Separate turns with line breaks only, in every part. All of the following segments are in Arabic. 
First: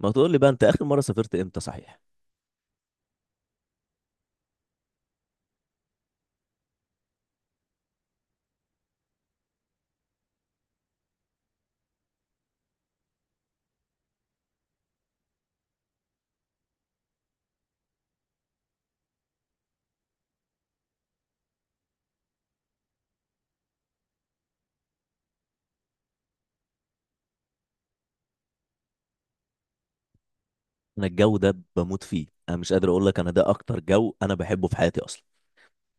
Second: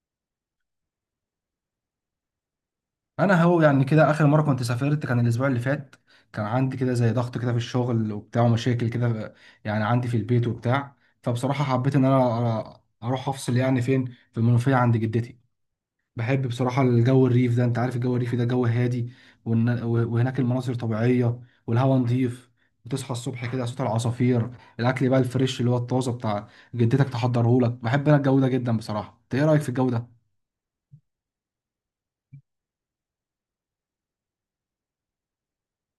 ما تقول لي بقى، انت اخر مره سافرت امتى؟ صحيح.
انا هو يعني كده اخر مره كنت سافرت كان الاسبوع اللي فات. كان عندي كده زي ضغط كده في الشغل وبتاع ومشاكل كده، يعني عندي في البيت وبتاع. فبصراحه حبيت ان انا اروح افصل، يعني فين؟ في المنوفيه عند جدتي. بحب بصراحه الجو الريف ده، انت عارف الجو الريفي ده جو هادي، وهناك المناظر طبيعيه، والهواء نظيف، وتصحى الصبح كده صوت العصافير. الاكل بقى الفريش اللي هو الطازه بتاع جدتك تحضره لك. بحب انا الجو ده جدا بصراحه. انت ايه رايك في الجو ده؟
انا الجو ده بموت فيه. انا مش قادر اقول لك، انا ده اكتر جو انا بحبه في حياتي اصلا.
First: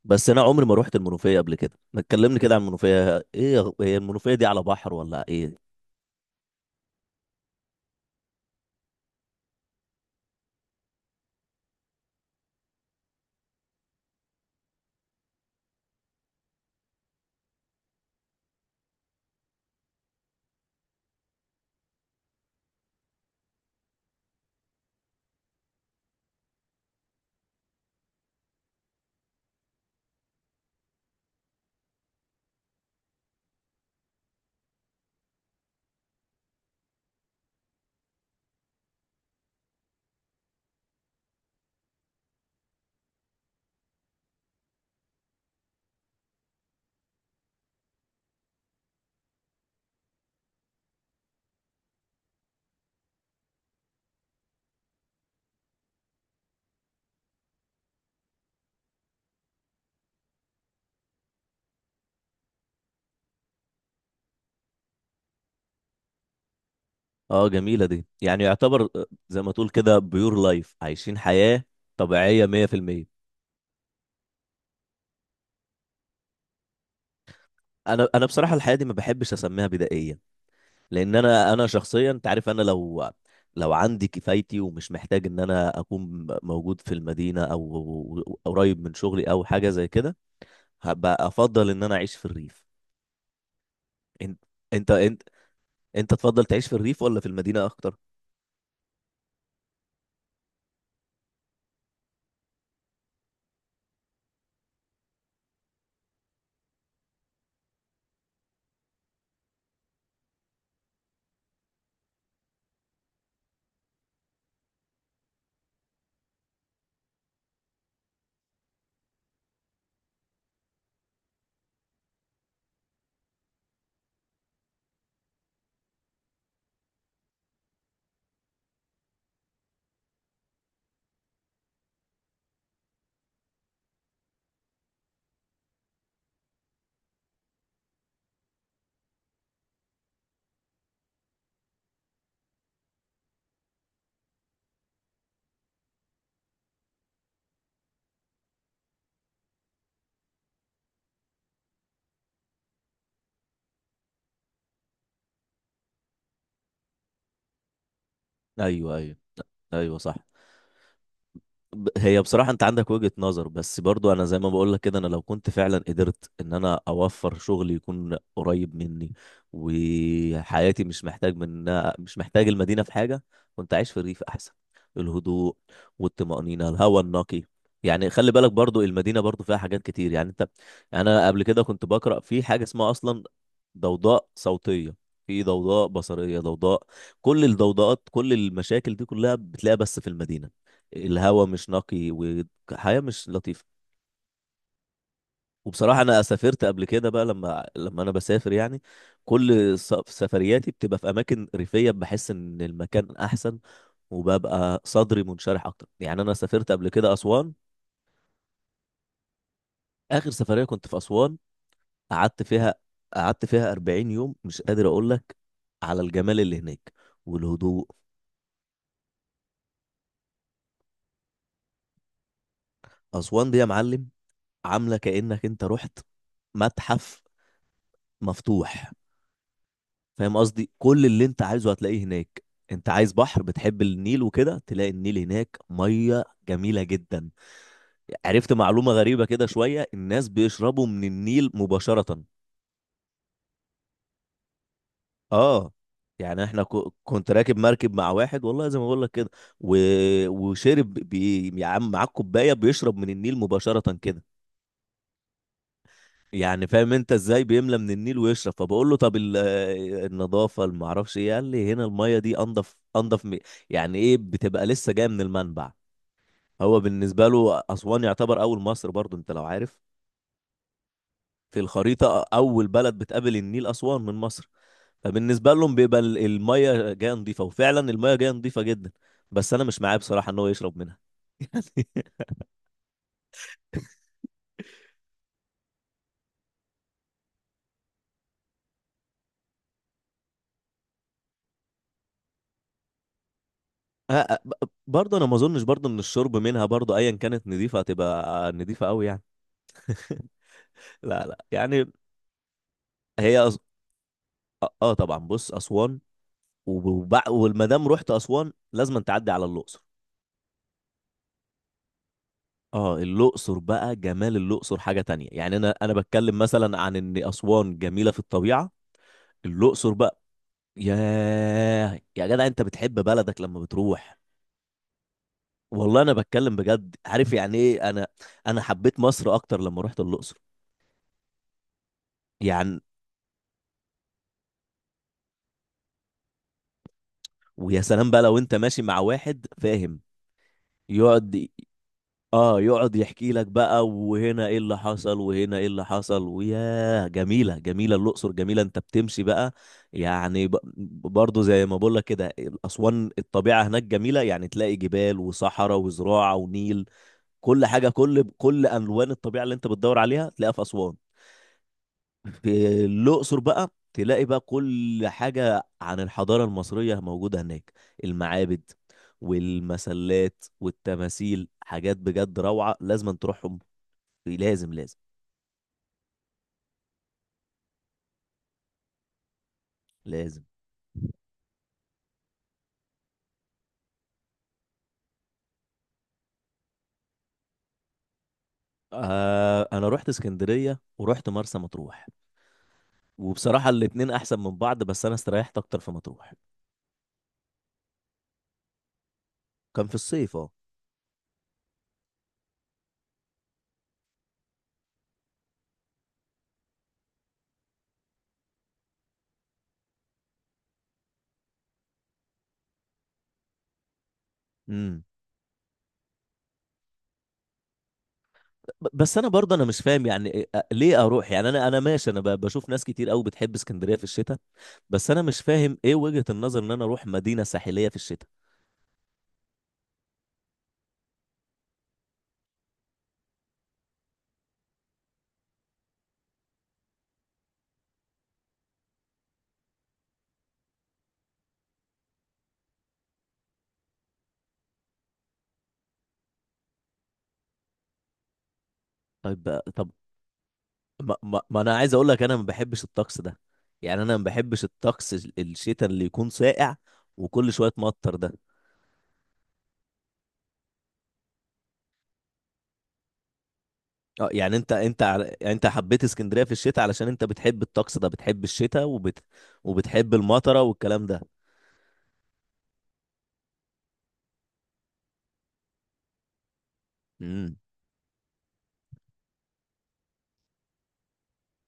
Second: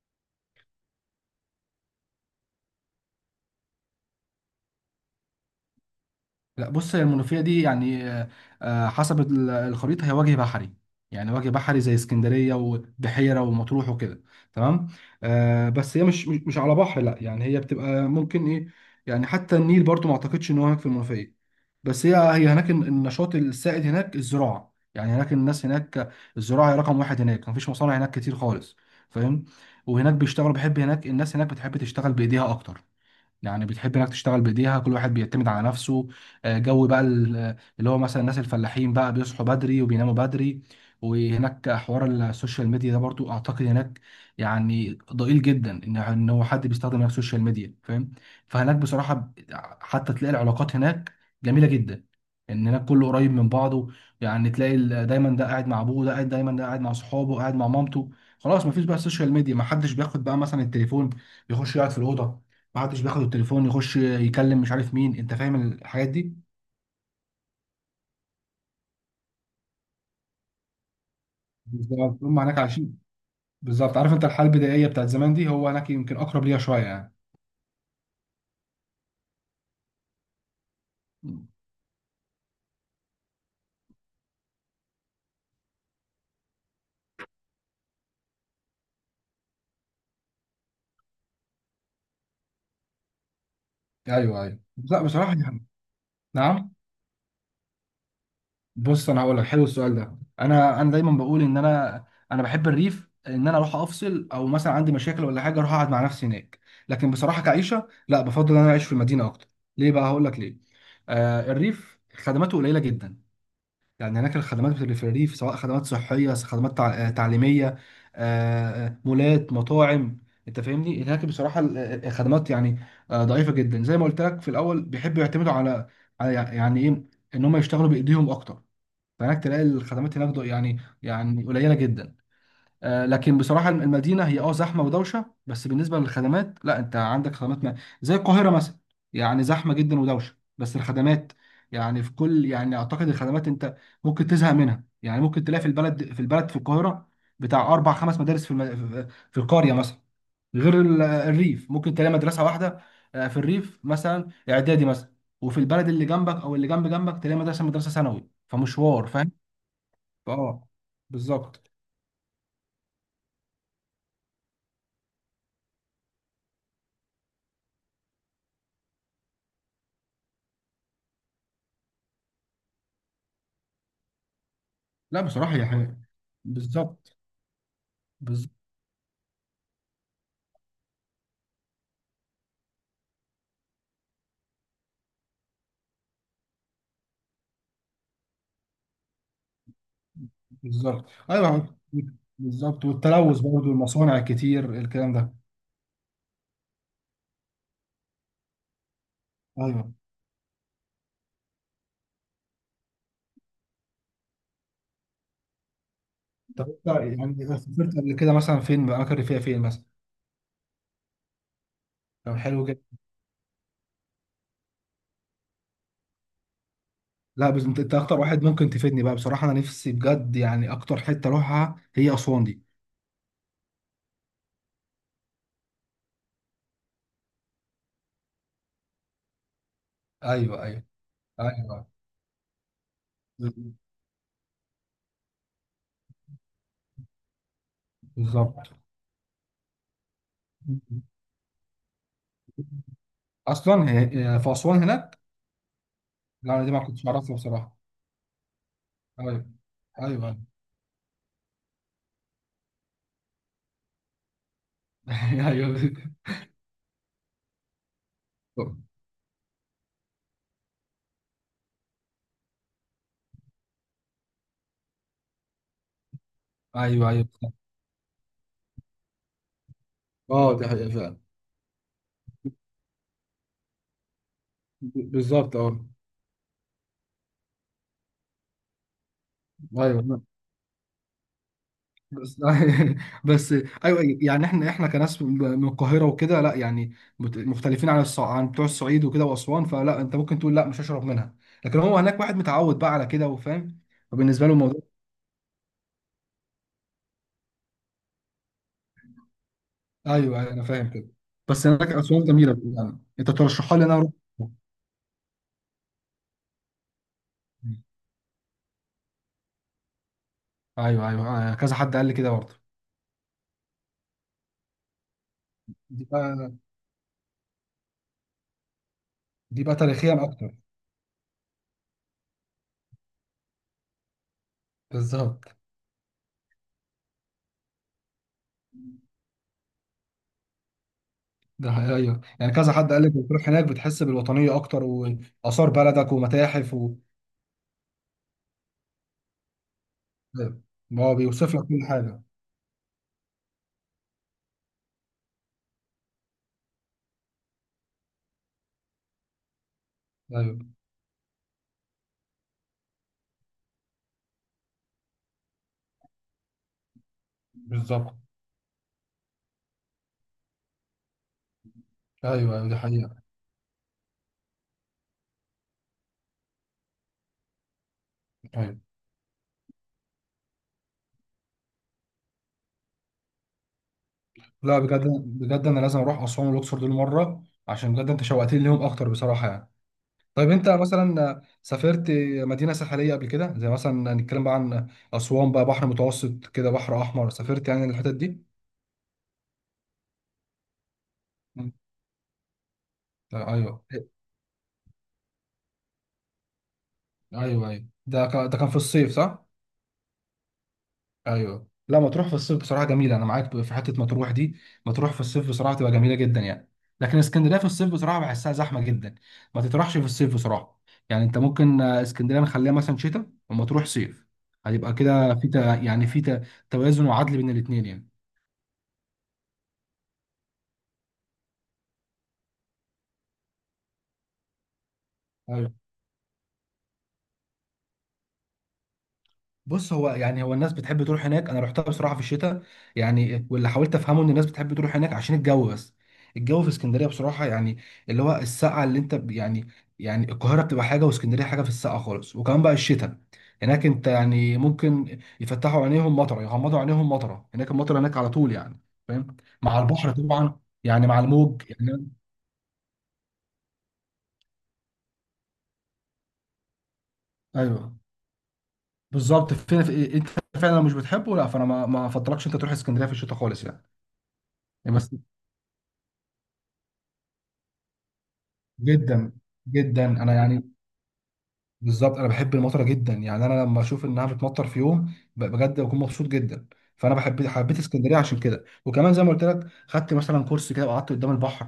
بس انا عمري ما روحت المنوفيه قبل كده. ما تكلمني كده عن المنوفيه. ايه هي المنوفيه دي على بحر ولا ايه؟
لا بص، هي المنوفية دي يعني حسب الخريطة هي وجه بحري، يعني وجه بحري زي اسكندرية وبحيرة ومطروح وكده، تمام. بس هي مش على بحر، لا يعني هي بتبقى ممكن ايه. يعني حتى النيل برضو ما اعتقدش ان هو هناك في المنوفية. بس هي هناك النشاط السائد هناك الزراعة، يعني هناك الناس هناك الزراعة هي رقم واحد، هناك مفيش مصانع هناك كتير خالص، فاهم. وهناك بيشتغلوا، بحب هناك الناس هناك بتحب تشتغل بإيديها أكتر، يعني بتحب انك تشتغل بايديها، كل واحد بيعتمد على نفسه. جو بقى اللي هو مثلا الناس الفلاحين بقى بيصحوا بدري وبيناموا بدري. وهناك حوار السوشيال ميديا ده برضو اعتقد هناك يعني ضئيل جدا، ان هو حد بيستخدم هناك السوشيال ميديا، فاهم. فهناك بصراحة حتى تلاقي العلاقات هناك جميلة جدا، ان هناك كله قريب من بعضه. يعني تلاقي دايما ده قاعد مع ابوه، ده قاعد دايما، ده قاعد مع صحابه، قاعد مع مامته، خلاص مفيش بقى السوشيال ميديا. محدش بياخد بقى مثلا التليفون يخش يقعد في الأوضة، ما عادش بياخد التليفون يخش يكلم مش عارف مين، انت فاهم الحاجات دي.
اه جميله دي، يعني يعتبر زي ما تقول كده بيور لايف، عايشين حياه
بالظبط هم
طبيعيه
هناك عايشين.
100%.
بالظبط، عارف انت الحاله البدائيه بتاعت زمان دي، هو هناك يمكن اقرب ليها شويه يعني.
انا بصراحه الحياه دي ما بحبش اسميها بدائيه، لان انا شخصيا، انت عارف انا لو عندي كفايتي ومش محتاج ان انا اكون موجود في المدينه او قريب من شغلي او حاجه زي كده، هبقى افضل ان انا اعيش في الريف. انت
ايوه، ايوه،
انت
لا
انت,
بصراحه يعني.
انت تفضل تعيش
نعم.
في الريف ولا في المدينه اكتر؟
بص انا هقول لك، حلو السؤال ده. انا انا دايما بقول ان انا انا بحب الريف، ان انا اروح افصل، او مثلا عندي مشاكل ولا حاجه اروح اقعد مع نفسي هناك. لكن بصراحه كعيشه لا، بفضل ان انا اعيش في المدينه اكتر. ليه بقى؟ هقول لك ليه. الريف خدماته قليله جدا، يعني هناك الخدمات بتبقى في الريف، سواء خدمات صحية، خدمات تعليمية، مولات، مطاعم. انت فاهمني. هناك بصراحة الخدمات يعني ضعيفة جدا. زي ما قلت لك في الأول، بيحبوا يعتمدوا على، يعني ايه، ان هم يشتغلوا بإيديهم اكتر. فهناك تلاقي الخدمات هناك يعني قليلة جدا. لكن بصراحة المدينة هي زحمة ودوشة، بس بالنسبة للخدمات لا، انت عندك خدمات ما. زي القاهرة مثلا، يعني زحمة جدا ودوشة، بس الخدمات يعني في كل، يعني اعتقد الخدمات انت ممكن تزهق منها. يعني ممكن تلاقي في البلد في القاهرة بتاع اربع خمس مدارس. في القرية مثلا، غير الريف ممكن تلاقي مدرسة واحدة. في الريف مثلا اعدادي مثلا، وفي البلد اللي جنبك او اللي جنب جنبك تلاقي مدرسة، مدرسة ثانوي،
ايوه،
فمشوار،
ايوه.
فاهم؟
ايوه صح.
اه، بالظبط.
هي بصراحة انت عندك وجهة نظر، بس برضو انا زي ما بقول لك كده، انا لو كنت فعلا قدرت ان انا اوفر شغل يكون قريب مني، وحياتي مش محتاج من مش محتاج المدينة في حاجة، كنت عايش في الريف احسن.
لا
الهدوء
بصراحة هي حاجة.
والطمأنينة، الهواء
بالظبط.
النقي. يعني خلي
بز-
بالك برضو المدينة برضو فيها حاجات كتير، يعني انت، يعني انا قبل كده كنت بقرأ في حاجة اسمها اصلا ضوضاء صوتية، في ضوضاء بصرية، ضوضاء. كل الضوضاءات كل المشاكل دي كلها بتلاقيها بس في المدينة.
بالظبط.
الهوا مش
ايوه.
نقي
بالظبط،
وحياة مش
والتلوث
لطيفة.
برضه، المصانع الكتير، الكلام ده.
وبصراحة أنا سافرت قبل كده بقى. لما أنا بسافر يعني كل
ايوه.
سفرياتي بتبقى في أماكن ريفية، بحس إن المكان أحسن وببقى صدري منشرح أكتر. يعني أنا
طب
سافرت
انت
قبل كده
يعني
أسوان.
سافرت قبل كده مثلا فين؟ اماكن ريفيه فين مثلا؟
آخر سفرية كنت في أسوان،
لو،
قعدت
حلو
فيها
جدا.
قعدت فيها 40 يوم. مش قادر أقول لك على الجمال اللي هناك
لا بس انت
والهدوء.
أنت اكتر واحد ممكن تفيدني بقى، بصراحة انا نفسي بجد يعني، اكتر حتة اروحها هي اسوان دي.
أسوان دي يا معلم، عاملة كأنك أنت رحت متحف مفتوح. فاهم
ايوه،
قصدي؟
ايوه.
كل اللي انت عايزه
ايوه.
هتلاقيه هناك. انت عايز بحر، بتحب النيل وكده، تلاقي النيل هناك، ميه جميله جدا. عرفت
بالظبط.
معلومه غريبه كده شويه، الناس بيشربوا من النيل مباشره.
اصلا هي في اسوان هناك.
اه يعني
لا
احنا
انا دي ما كنتش
كنت
اعرفها
راكب
بصراحة.
مركب مع واحد، والله زي ما بقول لك كده،
ايوه.
و...
ايوه
وشرب يا عم، معاه كوبايه بيشرب من النيل مباشره كده. يعني فاهم انت ازاي بيملى من النيل ويشرب. فبقول له طب النظافه اللي معرفش ايه، قال لي هنا الميه دي انضف، يعني ايه، بتبقى لسه جايه من المنبع. هو
ايوه،
بالنسبه
ايوه.
له اسوان يعتبر اول مصر، برضو انت لو عارف،
اه، دي حقيقة فعلا.
في الخريطه اول بلد بتقابل النيل اسوان من مصر، فبالنسبه
بالظبط،
لهم
اه.
بيبقى الميه جايه نظيفه، وفعلا الميه جايه نظيفه جدا، بس انا مش معاه
ايوه.
بصراحه ان هو يشرب منها.
بس بس. ايوه، يعني احنا كناس من القاهره وكده لا، يعني مختلفين عن عن بتوع الصعيد وكده واسوان، فلا، انت ممكن تقول لا مش هشرب منها. لكن هو هناك واحد متعود بقى على كده وفاهم،
يعني
فبالنسبه له الموضوع.
برضه انا ما اظنش برضه ان الشرب منها، برضه ايا كانت نظيفه هتبقى نظيفه قوي يعني.
ايوه، أيوة، انا فاهم كده.
لا لا
بس هناك
يعني.
اسوان جميله، يعني انت
هي أص...
ترشحها لي إن انا اروح.
اه طبعا، بص اسوان والمدام رحت اسوان لازم تعدي على الاقصر.
ايوه، ايوه، كذا حد قال لي كده برضه.
اه الاقصر بقى، جمال الاقصر حاجه تانية. يعني انا
دي
بتكلم
بقى
مثلا عن ان اسوان جميله في الطبيعه،
دي بقى
الاقصر بقى،
تاريخيا اكتر.
ياه يا جدع، انت بتحب بلدك لما بتروح.
بالظبط.
والله انا بتكلم بجد، عارف يعني ايه، انا انا حبيت مصر اكتر لما رحت الاقصر.
ده حقيقي، ايوه، يعني كذا
يعني
حد قال لك بتروح هناك بتحس بالوطنيه اكتر، واثار بلدك ومتاحف و...
ويا سلام بقى لو انت ماشي مع واحد فاهم،
هو
يقعد،
بيوصف لك كل حاجه.
اه يقعد يحكي لك بقى، وهنا ايه اللي حصل وهنا ايه اللي حصل، وياه جميله، جميله الاقصر، جميله. انت بتمشي بقى، يعني ب-
ايوه.
برضو زي ما بقول لك كده، اسوان الطبيعه هناك جميله، يعني تلاقي جبال وصحراء وزراعه ونيل. كل حاجه،
بالظبط.
كل الوان الطبيعه اللي انت بتدور عليها تلاقيها في اسوان.
ايوه، ايوه، دي
في
حقيقه.
الأقصر بقى تلاقي بقى كل حاجة عن الحضارة المصرية موجودة هناك، المعابد
ايوه.
والمسلات والتماثيل. حاجات بجد روعة، لازم تروحهم. لازم،
لا
لازم،
بجد، بجد انا لازم اروح اسوان والاقصر دول مره، عشان بجد انت شوقتني ليهم اكتر بصراحه يعني.
لازم.
طيب انت مثلا سافرت مدينه ساحليه قبل كده؟ زي مثلا نتكلم بقى عن اسوان بقى، بحر متوسط كده، بحر احمر، سافرت يعني الحتت دي؟
آه أنا رحت اسكندرية ورحت مرسى
مم.
مطروح. وبصراحة
ايوه.
الاتنين أحسن من بعض، بس أنا استريحت أكتر في مطروح.
ايوه، ايوه، ده كان في الصيف، صح؟
كان في الصيف اه.
ايوه، لا مطروح في الصيف بصراحه جميله، انا معاك في حته مطروح دي. مطروح في الصيف بصراحه تبقى جميله جدا يعني. لكن اسكندريه في الصيف بصراحه بحسها زحمه جدا. ما تطرحش في الصيف بصراحه. يعني انت ممكن اسكندريه نخليها مثلا شتاء ومطروح صيف، هيبقى كده في توازن وعدل بين الاثنين.
بس انا برضه انا مش فاهم، يعني ليه اروح؟ يعني انا انا ماشي، انا بشوف ناس كتير قوي بتحب اسكندريه في الشتاء، بس انا مش
يعني
فاهم ايه وجهة النظر ان انا اروح مدينه ساحليه في الشتاء.
بص، يعني هو الناس بتحب تروح هناك. انا رحتها بصراحه في الشتاء، يعني واللي حاولت افهمه ان الناس بتحب تروح هناك عشان الجو بس. الجو في اسكندريه بصراحه يعني اللي هو السقعه اللي انت يعني، يعني القاهره بتبقى حاجه واسكندريه حاجه في السقعه خالص. وكمان بقى الشتاء هناك، انت يعني ممكن يفتحوا عينيهم مطره، يغمضوا عينيهم مطره، هناك المطره هناك على طول يعني، فاهم، مع
طب
البحر طبعا، يعني
ما,
مع
ما, ما
الموج
انا عايز اقول
يعني.
لك انا ما بحبش الطقس ده. يعني انا ما بحبش الطقس الشتاء اللي يكون ساقع وكل شويه
ايوه
مطر ده.
بالظبط، فين في انت فعلا مش بتحبه لا، فانا ما افضلكش انت تروح اسكندريه في الشتاء خالص يعني.
اه يعني
بس
انت حبيت اسكندريه في الشتاء علشان انت بتحب الطقس ده، بتحب الشتاء وبت،
جدا. جدا
وبتحب
انا
المطره
يعني.
والكلام ده.
بالظبط. انا بحب المطره جدا يعني، انا لما اشوف انها بتمطر في يوم بجد بكون مبسوط جدا. فانا بحب،
امم.
حبيت اسكندريه عشان كده. وكمان زي ما قلت لك خدت مثلا كورس كده وقعدت قدام البحر.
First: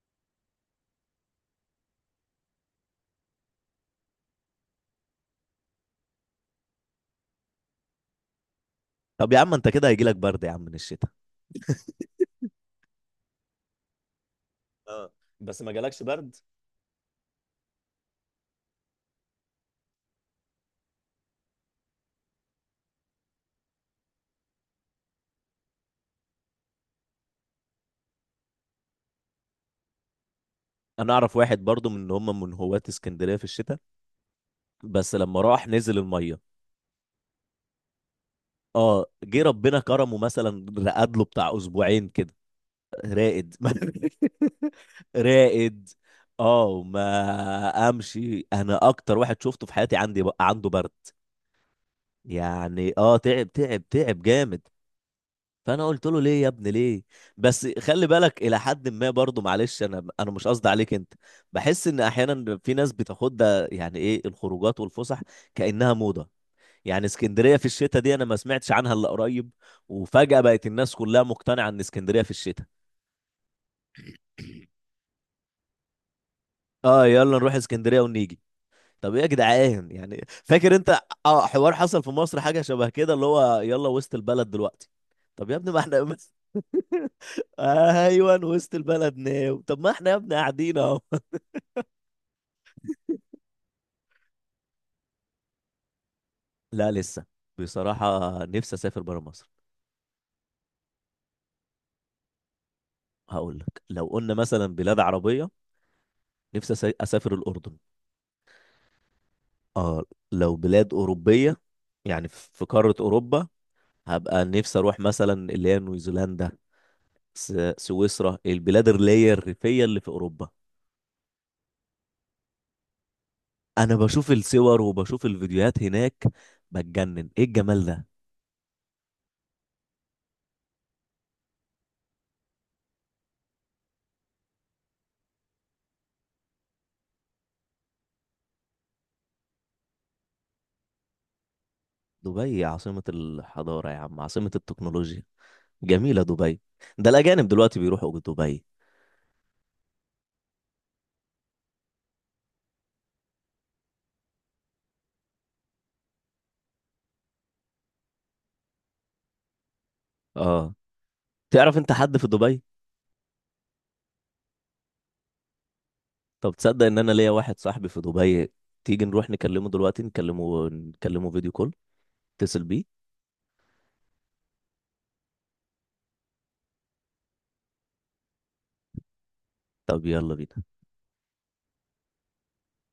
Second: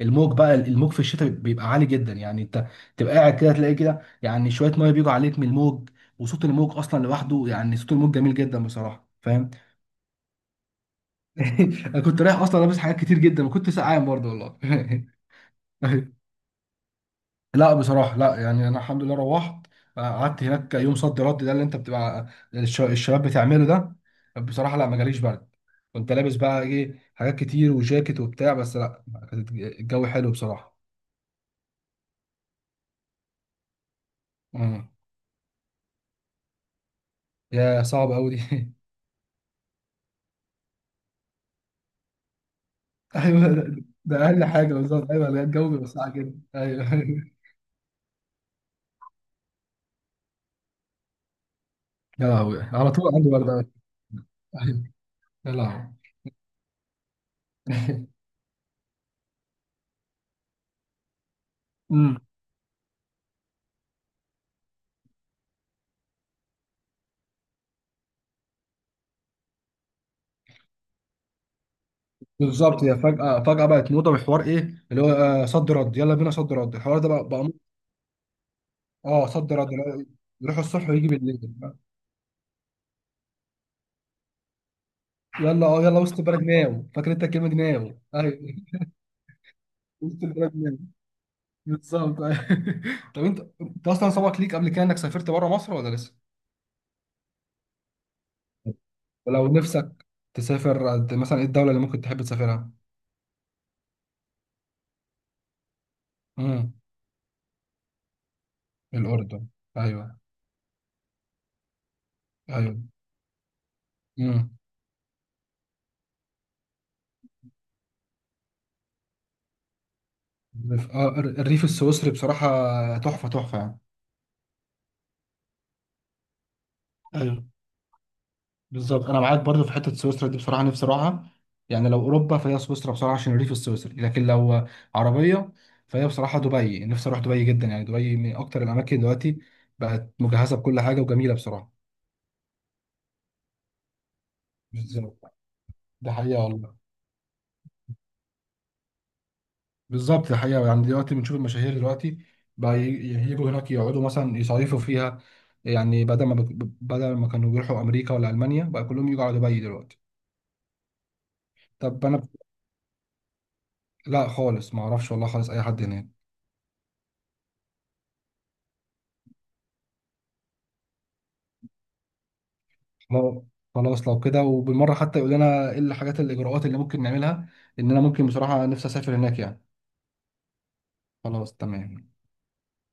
الموج بقى في الشتاء بيبقى عالي جدا يعني، انت تبقى قاعد كده تلاقي كده يعني شويه ميه بيجوا عليك من الموج. وصوت الموج اصلا لوحده يعني، صوت الموج جميل جدا بصراحه،
طب يا
فاهم.
عم انت كده هيجيلك برد يا عم من الشتاء.
انا كنت رايح اصلا لابس حاجات كتير جدا وكنت سقعان برضه والله.
اه بس ما جالكش برد.
لا بصراحة لا يعني، أنا الحمد لله روحت، قعدت هناك يوم صد رد، ده اللي أنت بتبقى الشباب بتعمله ده. بصراحة لا، ما جاليش برد. كنت لابس بقى إيه حاجات كتير وجاكيت وبتاع، بس لا، كانت الجو حلو بصراحة.
انا اعرف واحد برضو من ان هم من هواة اسكندريه في الشتاء،
مم.
بس لما راح نزل الميه،
يا صعب أوي دي
اه جه ربنا كرمه مثلا، رقد له بتاع اسبوعين كده.
أيوه
راقد
ده أقل حاجة، بالظبط. أيوه لا، الجو بيبقى
راقد.
ساقع جدا،
اه
أيوه
ما امشي، انا اكتر واحد شفته في حياتي عندي عنده برد.
يا لهوي، على
يعني
طول
اه
عندي برد
تعب،
أوي.
تعب، تعب جامد.
أيوه. يا
فانا
لهوي.
قلت له ليه يا ابني ليه؟ بس خلي بالك الى حد ما برضه، معلش انا انا مش قصدي عليك انت، بحس ان
امم.
احيانا في ناس بتاخد ده يعني ايه، الخروجات والفسح كانها موضه. يعني اسكندريه في الشتاء دي انا ما سمعتش عنها الا قريب، وفجاه بقت الناس كلها مقتنعه ان اسكندريه في الشتاء،
بالظبط، هي فجأة فجأة بقت موضة، بحوار إيه اللي هو صد رد، يلا بينا صد رد، الحوار
اه
ده بقى
يلا
بقى
نروح اسكندريه ونيجي. طب ايه
اه
يا
صد رد،
جدعان،
لا،
يعني
يروح
فاكر
الصبح
انت
ويجي بالليل.
اه حوار حصل في مصر حاجه شبه كده، اللي هو يلا وسط البلد دلوقتي؟ طب يا
يلا،
ابني ما
يلا
احنا
وسط البلد نام، فاكر انت الكلمه دي نام؟
ايوه،
ايوه
وسط البلد ناو. طب ما احنا يا
وسط
ابني
البلد
قاعدين
نام.
اهو.
بالظبط، أيوة. طب انت اصلا سبق ليك قبل كده انك سافرت بره مصر ولا لسه؟
لا لسه، بصراحة نفسي اسافر برا
ولو
مصر.
نفسك تسافر مثلا ايه الدوله اللي ممكن تحب تسافرها؟
هقول لك، لو قلنا مثلا بلاد عربية،
امم.
نفسي اسافر الاردن.
الاردن.
اه
ايوه،
لو بلاد اوروبية، يعني في في
ايوه.
قارة اوروبا، هبقى
امم.
نفسي اروح مثلا اللي هي نيوزيلندا، س- سويسرا، البلاد اللي هي الريفية اللي في اوروبا.
الريف، الريف السويسري بصراحه تحفه، تحفه يعني.
انا بشوف الصور وبشوف الفيديوهات هناك، بتجنن،
ايوه
ايه الجمال ده.
بالظبط، انا معاك برضو في حته سويسرا دي، بصراحه نفسي اروحها. يعني لو اوروبا فهي سويسرا بصراحه عشان الريف السويسري. لكن لو عربيه فهي بصراحه دبي، نفسي اروح دبي جدا يعني. دبي من اكتر الاماكن دلوقتي بقت مجهزه بكل حاجه وجميله بصراحه.
دبي عاصمة الحضارة يا عم، عاصمة التكنولوجيا،
بالظبط، ده
جميلة
حقيقه
دبي.
والله.
ده الأجانب دلوقتي بيروحوا دبي.
بالظبط، ده حقيقه، يعني دلوقتي بنشوف المشاهير دلوقتي بقى يجوا هناك يقعدوا مثلا يصيفوا فيها. يعني بدل ما كانوا بيروحوا امريكا ولا المانيا بقى كلهم يجوا على دبي دلوقتي.
اه، تعرف أنت
طب
حد
انا،
في دبي؟
لا خالص ما اعرفش والله خالص اي حد هناك.
طب تصدق إن أنا ليا واحد صاحبي في دبي؟ تيجي نروح نكلمه دلوقتي، نكلمه، نكلمه فيديو كول، اتصل بيه.
لو، خلاص لو كده وبالمرة حتى يقول لنا ايه الحاجات، الإجراءات اللي ممكن نعملها، إن أنا ممكن بصراحة نفسي أسافر هناك يعني.
طب يلا بينا.
خلاص، تمام.